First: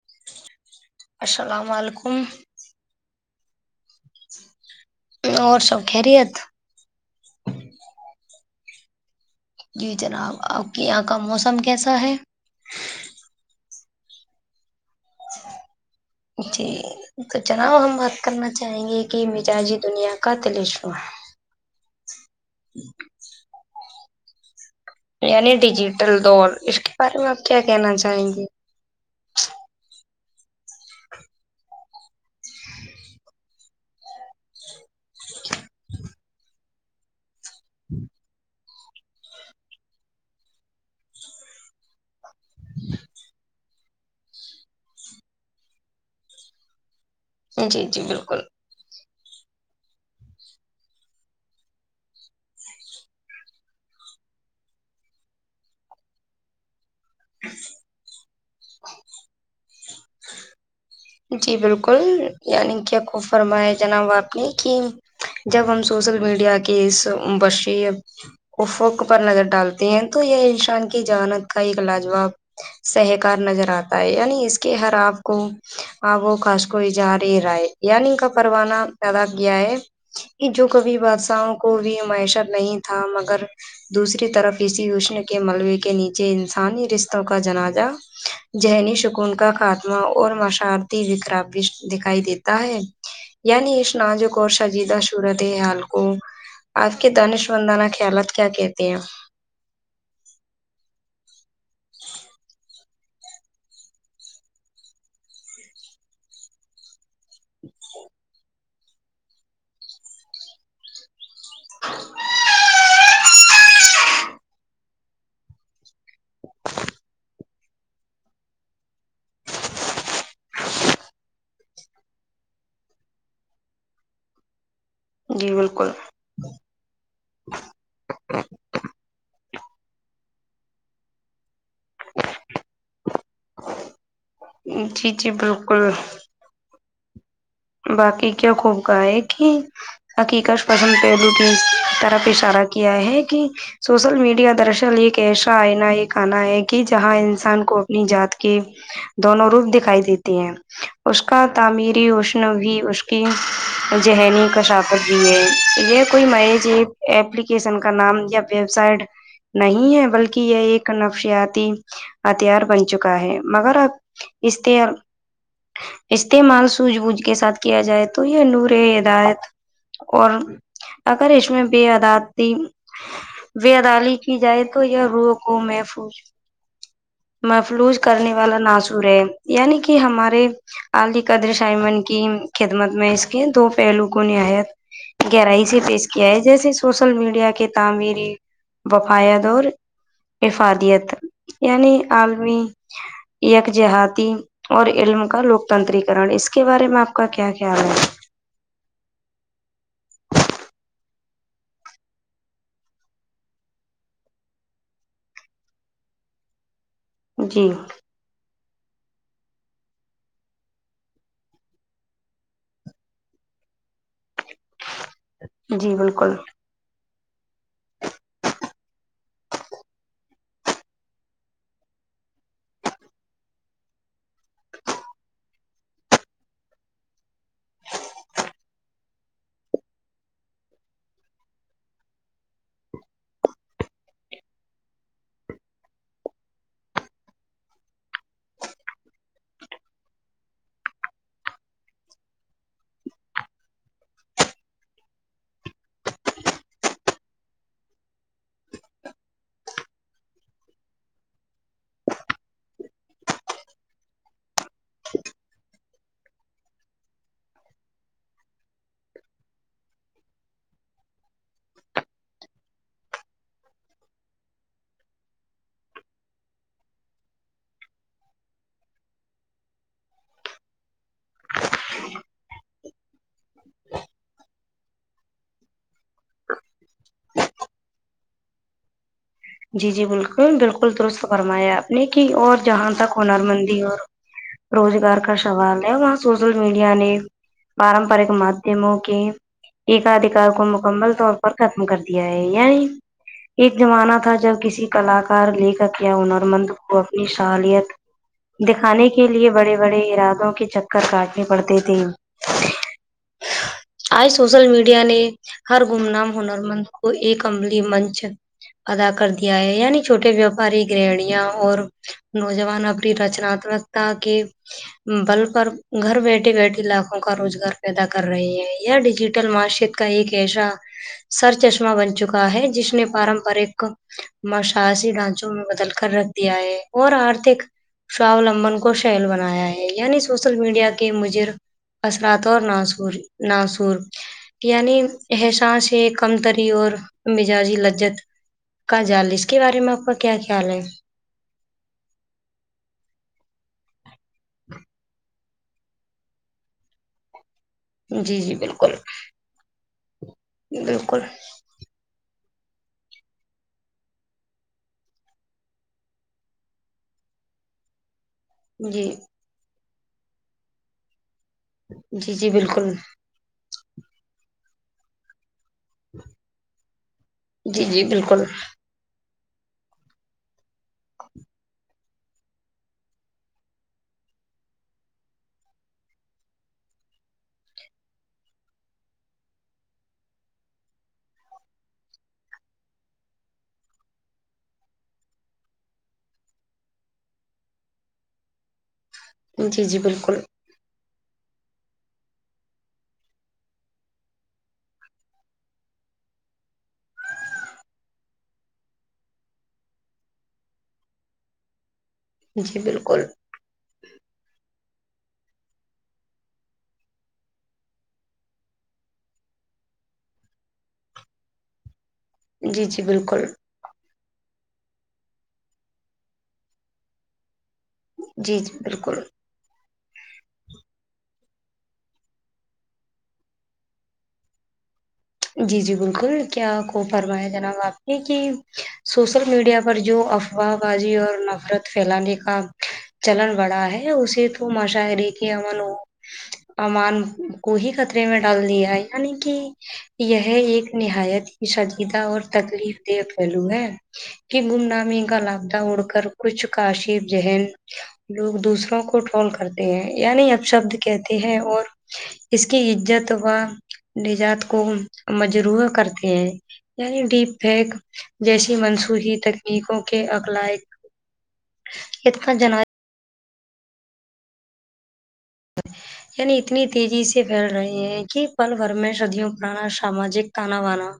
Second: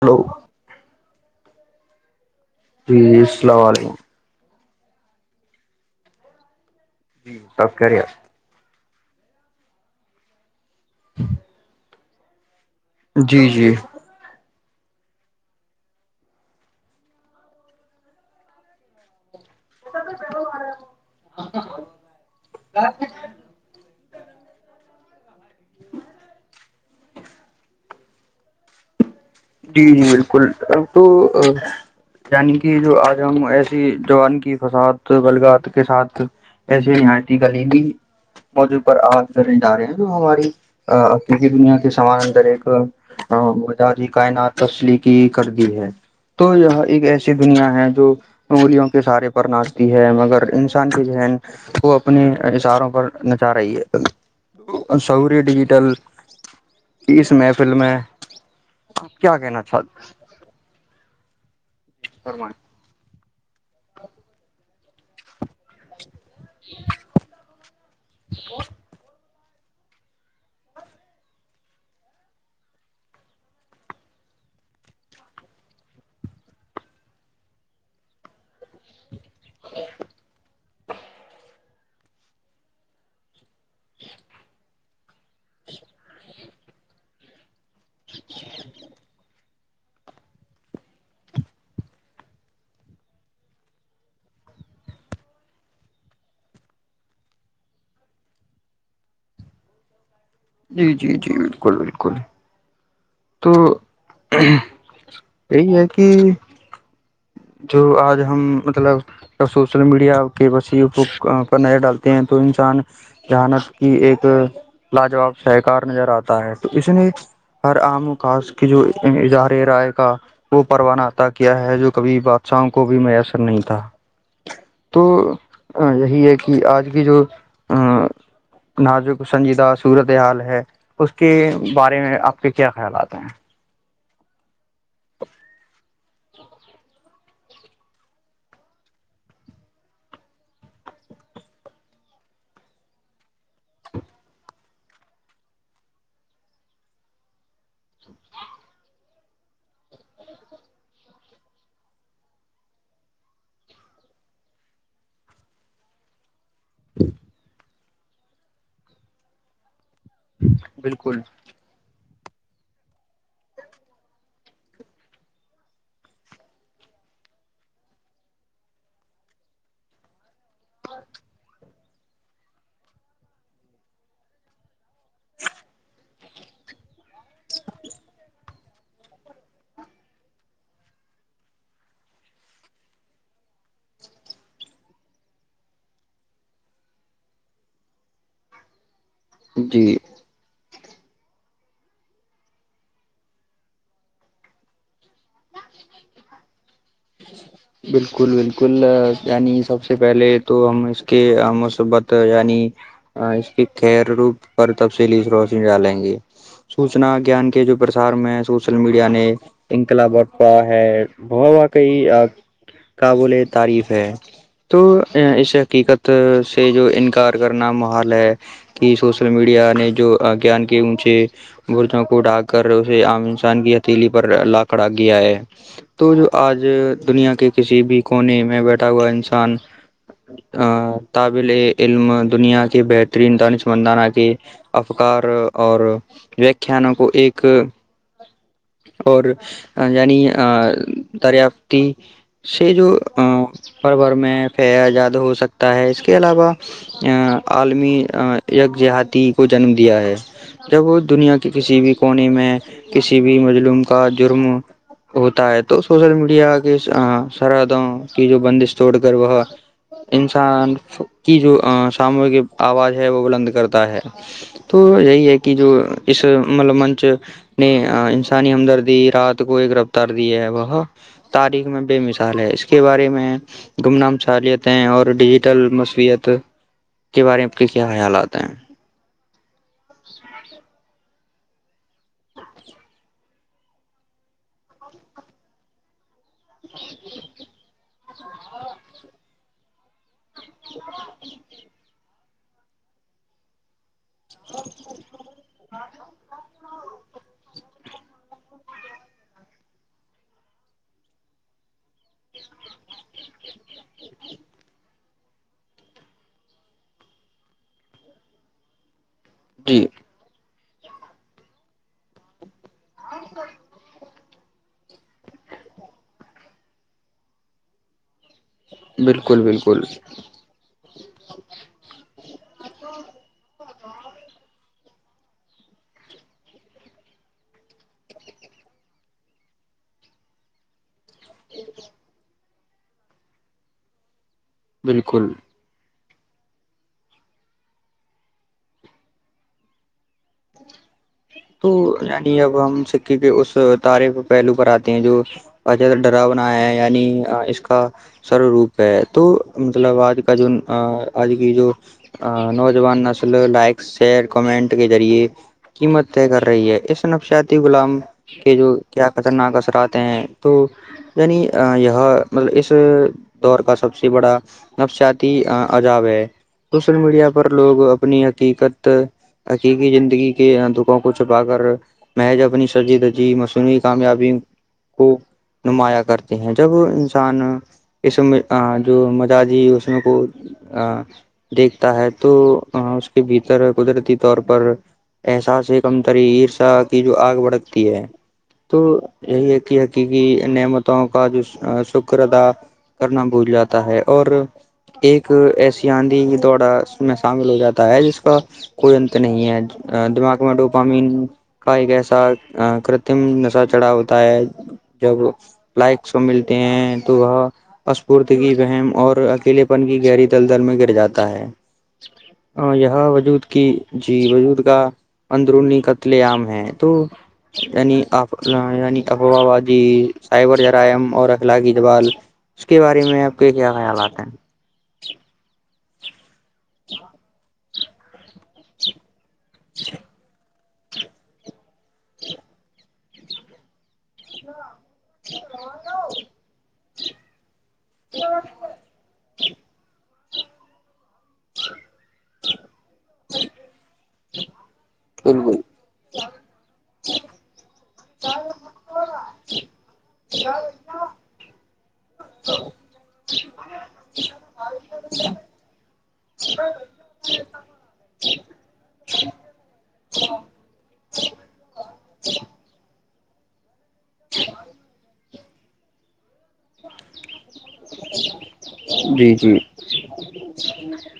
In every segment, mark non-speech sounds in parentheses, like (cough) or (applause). hello السلام علیکم جی السلام علیکم اور سب خیریتھ سب خیریت جی جناب آپ کے یہاں کا موسم کیسا ہے جی جی جی تو جناب ہم بات کرنا چاہیں گے کہ مزاجی دنیا کا تلسمہ ہے ہاں یعنی ڈیجیٹل دور اس کے بارے میں آپ کیا کہنا چاہیں گے جی بالکل تو یعنی کہ جو آج ہم ایسی جوان کی فساد بلگات کے ساتھ (unintelligible) ایسے موجع پر آج ننے جا رہے ہیں تو ہماری عقیق کی دنیا کے سمان اندر ایک ہاں وزادی کائنات تسلیقی کر دی ہے تو یہاں ایک ایسا ایسی دنیا جی ہے جی جو بالکل انگلیوں کے سہارے پرناال ہے مگر انسان کی ذہن وہ اپنے اشاروں پر نچا رہی ہے انصوری ڈیجیٹل اس محفل میں کیا کہنا چاہتی جی بالکل فرمائیں یعنی کیا خوب فرما ہے جناب آپ نے کہ جب ہم سوشل میڈیا کی اس بشی افوق پر نظر ڈالتے ہیں تو یہ انسان کی جہانت کا ایک لاجواب سہکار نظر آتا ہے یعنی اس کے ہر آپ کو آ وہ خاش کو ا جہارے رائے یعان کا پروانہ پیدا کیا ہے جو کبھی بادشاہوں کو بھی معیشت نہیں تھا مگر دوسری طرف اسی اشن کے ملبے کے نیچے انسانی رشتوں کا جنازہ ذہنی سکون کا خاتمہ اور مش ارتی وکرابیش دکھائی دیتا ہے یعنی اس ناجک اور شجیدہ سورت ہے ہال کو آپ کی دانش وندانہ خیالات کیا کہتے ہیں جی جی جی بالکل بالکل تو یہی ہے کہ جو آج ہم مطلب سوشل میڈیا کے وسی پر نظر ڈالتے ہیں تو انسان جہانت کہ ایک لاجواب سہکار نظر آتا ہے تو اس نے ہر آام و کاس کی جو اظہار رائے کا وہ پروانہ عطا کیا ہے جو کبھی بادشاہوں کو بھی میسر نہیں تھا تو جی بالکل یہی ایک کہ آج کی جو آ نازک سنجیدہ صورت حال ہے اس کے بارے میں آپ کے کیا خیالات ہیں جی جی بالکل (inaudible) باقی کیا خوب کا ہے کہ حقیقت پسند پہلو کی طرف اشارہ کیا ہے کہ سوشل میڈیا درشل ایک ایسا آئنا یہ کہنا ہے کہ جہاں انسان کو اپنی جات کے دونوں روپ دکھائی دیتی ہیں اس کا تعمیری اس بھی اس کی ذہنی کاشافت بھی ہے یہ کوئی میج ایک ایپلیکیشن کا نام یا ویب سائٹ نہیں ہے بلکہ یہ ایک بالکل نفشیات تی ہتھیار بن چکا ہے مگر اب اس ط استعمال سوجھ بوجھ کے ساتھ کیا جائے تو یہ نورے ہدایت اور اگر اس میں ب اداتی وے ادال کی جائے تو یہ روح کو محفوظ محفلوظ کرنے والا ناش ترے یعنی کہ ہمارے علی قدر شائمن کی خدمت میں اس کے دو پہلو کو نہایت گہرائی سے پیش کیا ہے جیسے سوشل میڈیا کی تعمری وفایت اور جی افادیت یعنی عالمی یک جہاتی اور علم کا لوکتنتریکن اس کے بارے میں آپ کا کیا خیال بالکل بال کل یعنی سب سے پہلے تو ہم اس کے مصیبت یعنی ہاں اس کی خیر روپ پر تفصیلی اس روشنی ڈالیں گی سوچنا ہے گیان کے جی جو پرسار میں محسوس سوشل میڈیا نے انقلاب (unintelligible) بہت بہت کئی کابل تعریف ہے تو اس جی حقیقت بالکل سے سے جو انکار کرنا محال ہے کی سوشل میڈیا نے جو گیان کے اونچے برجوں کو ڈھا کر اسے عام انسان کی ہتیھیلی پر لا کھڑا گیا ہے تو جو آج دنیا کے کسی بھی کونے میں بیٹھا ہوا انسان آ طابل علم دنیا کے بہترین دانش مندانہ کے افکار اور ویاکھیاانوں کو ایک اور یعنی آ دریافتی سے جو ہر بھر میں پزاد ہو سکتا ہے اس کے علاوہ آ عالمی یک جیہاتی کو جنم دیا ہے جب وہ دنیا کے کسی بھی کونے میں کسی بھی مظلوم کا جرم ہوتا ہے تو سوشل میڈیا کے آ سرحدوں کی جو بندش توڑ کر وہ انسان کی جو آ ساموگی آواز ہے وہ بلند کرتا ہے تو یہی ہے کی جو اس مطلب منچ نہیں انسانی ہمدردی رات کو ایک رفتار دیا ہے وہ تاریخ میں بے مثال ہے اس کے بارے میں گمنام سہلیتیں اور ڈیجیٹل مصویت کے بارے آپ کے کیا خیالات ہیں جی جی بالکل بالکل درست فرمایا آپ نے کی اور جہاں تک ہنر مندی اور روزگار کا سوال ہے وہاں سوشل میڈیا نے پارمپارییک مدھیم کی ایکاد ایکار کو مکمل طور پر ختم کر دیا ہے یعنی ایک زمانہ تھا جب کسی کلاکار لکھاک یا ہر مند کو اپنی سالیت دکھانے کے لیے بڑے بڑے ارادوں کے چکر کاٹنے پڑتے تھے آج سو شل میڈیا نے ہر گم نام ہنر مند کو ایک عملی منچ ادا کیا ہے جی یعنی چھوٹے وپاری گرہنیاں اور نوجوان اپنی رچناتمکتا کے بل پر گھر بیٹے بیٹے لاکھوں کا روزگار پیدا کر رہی ہے یے بالکل ڈیجیٹل بالکل مارشد کا ایک کیسا سر چشمہ بن چکا ہے جس نے پارمپرک مشاسی ڈھانچوں میں بدل کر رکھ دیا ہے اور آرتھک ساولا من کو شین بنایا ہے یعنی سوشل میڈیا کہ مجر اثرات اور ناسور ناسور یعنی بالکل احساس ہے کمتری اور مزاجی لجت کا جال اس کے بارے میں آپ کا کیا خیال ہے تو یعنی اب ہم سکے کے اس تارخف پہلو پر آتے ہیں جو اجت ڈرا بنایا ہے یعنی اس کا سر جی جی روپ بالکل ہے تو مطلب آج کا جو بالکل آج کی جو نوجوان نسل لائک شیئر کمنٹ کے ذریعے قیمت طے کر رہی ہے اس نفشیاتی غلام کے جو جی کیا خطرناک اثرات ہیں تو یعنی یہ جی مطلب جی اس بالکل دور کا سب سے بڑا نفسیاتی عجاب ہے سوشل میڈیا پر لوگ جی جی اپنی بالکل حقیقت تو عکی کی زندگی کے آ ر کو چھپا کر محض اپنی سرجی دجی مصوعی کامیابی کو نمایاں کرتے ہیں جب انسان اس میں جو مزاجی اس میں کو ہاں دیکھتا ہے تو اس کے بھیتر قدرتی طور پر احساس ایک م تری عرشا کی جو آگ بڑکتی ہے تو یہی ایک ہی جی جی ہکی کی بالکل نعمت کا جو شکر ادا کرنا بھول جاتا ہے اور ایک ایسی آندھی دوورہ اس میں شامل ہو جاتا ہے جس کا کوئی انتر نہیں ہے دماغمڈو لوگ سوام کا ایک ایسا جی بالکل کرتم نشہ چڑھا ہوتا ہے جب لائکس کو ملتے ہیں تو وہ اسفورتی کی بم اور اکیلے پن کی گہری تل دل میں گر جاتا ہے ہاں جی جی یہاں وجود بالکل کی جی وجود کا اندرونی قتل عام ہیں تو یعنی جی افوا جی یعنی بالکل افوا وادی سائبر جرائم اور اخلاقی جوال اس کے بارے میں آپ کے کیا خیالات ہیں جی جی بالکل کیا کو فرما ہے جناب آپ نے کہ سوشل میڈیا پر جو ا وا بازی اور نفرت پھیلانے کا چلن بڑا ہے یہ اسے تو مشااہرے کے امن امان کو ہی خطرے میں ڈال دیا ہے یعنی کہ یہ ایک نہایت سجیدہ اور تکلیف دہ پہلو ہے کہ گم نامے کا بالکل لپدہ اڑ کر کچھ کاشف ذہن لوگ دوسروں کو ٹول کرتے ہیں یعنی اب شبد کہتے ہیں اور اس کی عزت و نجات کو مجروح کرتے ہیں یعنی ڈیپ پیک جیسی منصوخی تکنیکوں کے اقلاق (unintelligible) یعنی اتنی تیزی سے پھیل رہے ہیں کہ پل بھر میں جی صدیوں جی پرانا ساماجک تانا وانا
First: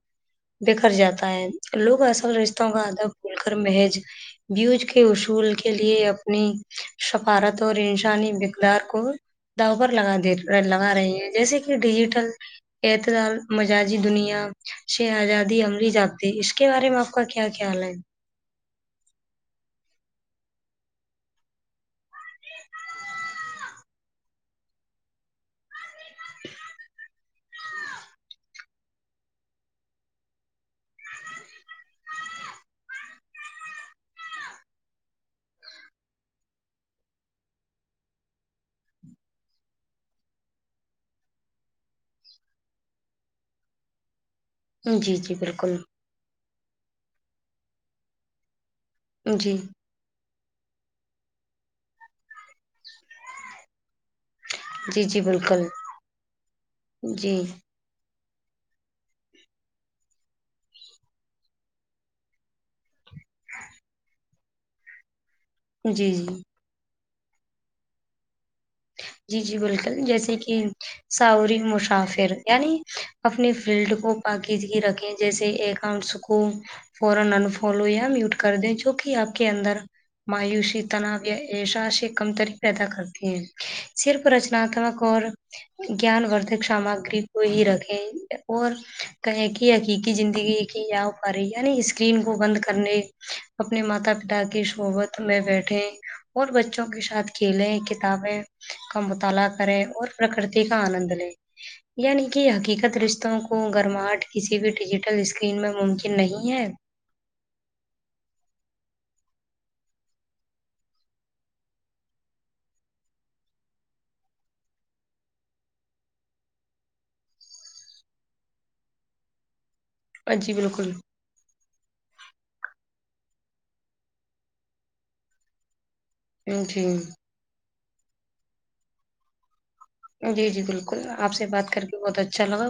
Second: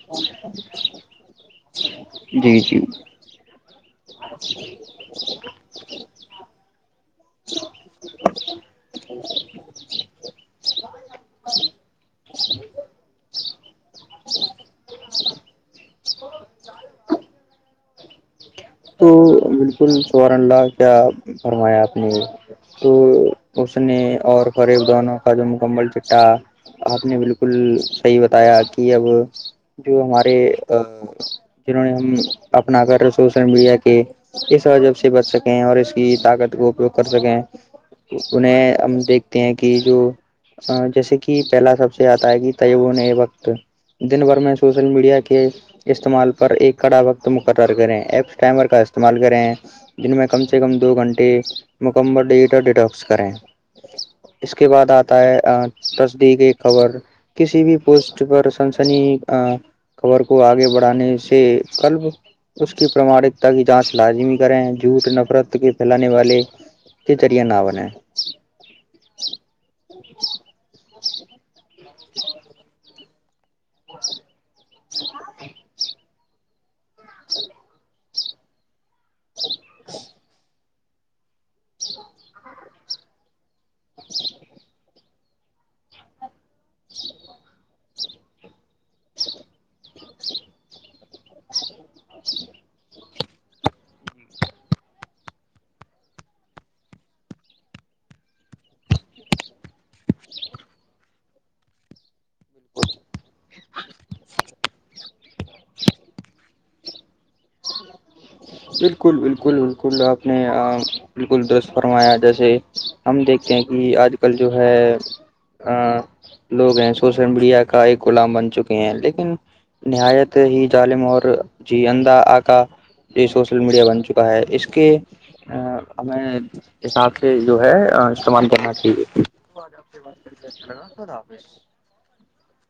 بیکر جاتا ہے لوگ اصل جی رشتوں جی کا ادب کر محج بیوج کے اصول کے کے لیے اپنی سفارت اور انسانی بقدار کو دؤ پر لگا دے لگا رہے ہیں جیسے کہ ڈیجیٹل اعتدال مججی دنیا شہ آزادی عملی جپط اس کے بارے میں آپ کا کیا خیال ہے تو بالکل سبارن اللہ کیا فرمایا آپ نے تو اس نے اور قریب دونوں کا جو مکمل چٹا آپ نے بالکل صحیح بتایا کہ اب جو ہمارے جنہوں نے ہم اپنا کر سوشل میڈیا کے اس وجب سے بچ سکیں اور اس کی طاقت کا اپیوگ کر سکیں انہیں ہم دیکھتے ہیں کہ جو جیسے کہ پہلا سب سے آتا ہے کہ تیبونئے وقت دن بھر میں سوشل جی میڈیا جی کے بالکل استعمال پر ایک کڑا وقت مقرر کریں ایپس ٹائمر کا اس استعمال کریں جی جن میں کم سے کم دو گھنٹے مکمل ڈیجیٹل ڈیٹکس کریں اس کے بعد جی آتا جی ہے بالکل تصدیق خبر جی کسی بھی پوسٹ پر سنسنی خبر کو آگے بڑھانے سے کلب اس کی پراماکتا کی جانچ لازمی کریں جھوٹ نفرت کے پھیلانے جی جی والے کےچرییا نہ بنیں جی جی بالکل جیسے کہ ساوری مسافر یعنی اپنی فیلڈ کو پاکیزگی رکھیں جیسے اکاؤنٹس کو فورن انفالو یا میوٹ کر دیں جو کہ آپ کے اندر مایوسی تناؤ یا ایشا سے کمتری پیدا کرتے ہیں صرف رچناتمک اور جان ودک سامگری کو ہی رکھیں اور کہیں کہ حقیق کی زندگی ایک ہی آ پا رہی یعنی اسکرین کو بند کرنے اپنے ماتا پتا کی شحبت میں بیٹھے اور بچوں کے ساتھ کھیلیں کتابیں کا مطالعہ کرے اور پرکرتی کا آنند لے یعنی کہ حقیقت رشتوں کو گرماہٹ کسی بھی ڈیجیٹل اسکرین میں ممکن نہیں ہے بالکل بالکل بالکل آپ نے بالکل درست فرمایا جیسے ہم دیکھتے ہیں کہ آج کل جو ہے آ لوگ ہیں سوشل میڈیا کا ایک غلام بن چکے ہیں لیکن نہایت جی ہی بالکل ظالم اور جیدا آ کا یہ سوشل میڈیا بن چکا ہے اس کے ہمیں جی حساب ک جو ہے استعمال کرنا چاہیے جی جی بالکل آپ سے بات کر بہت اچھا لگا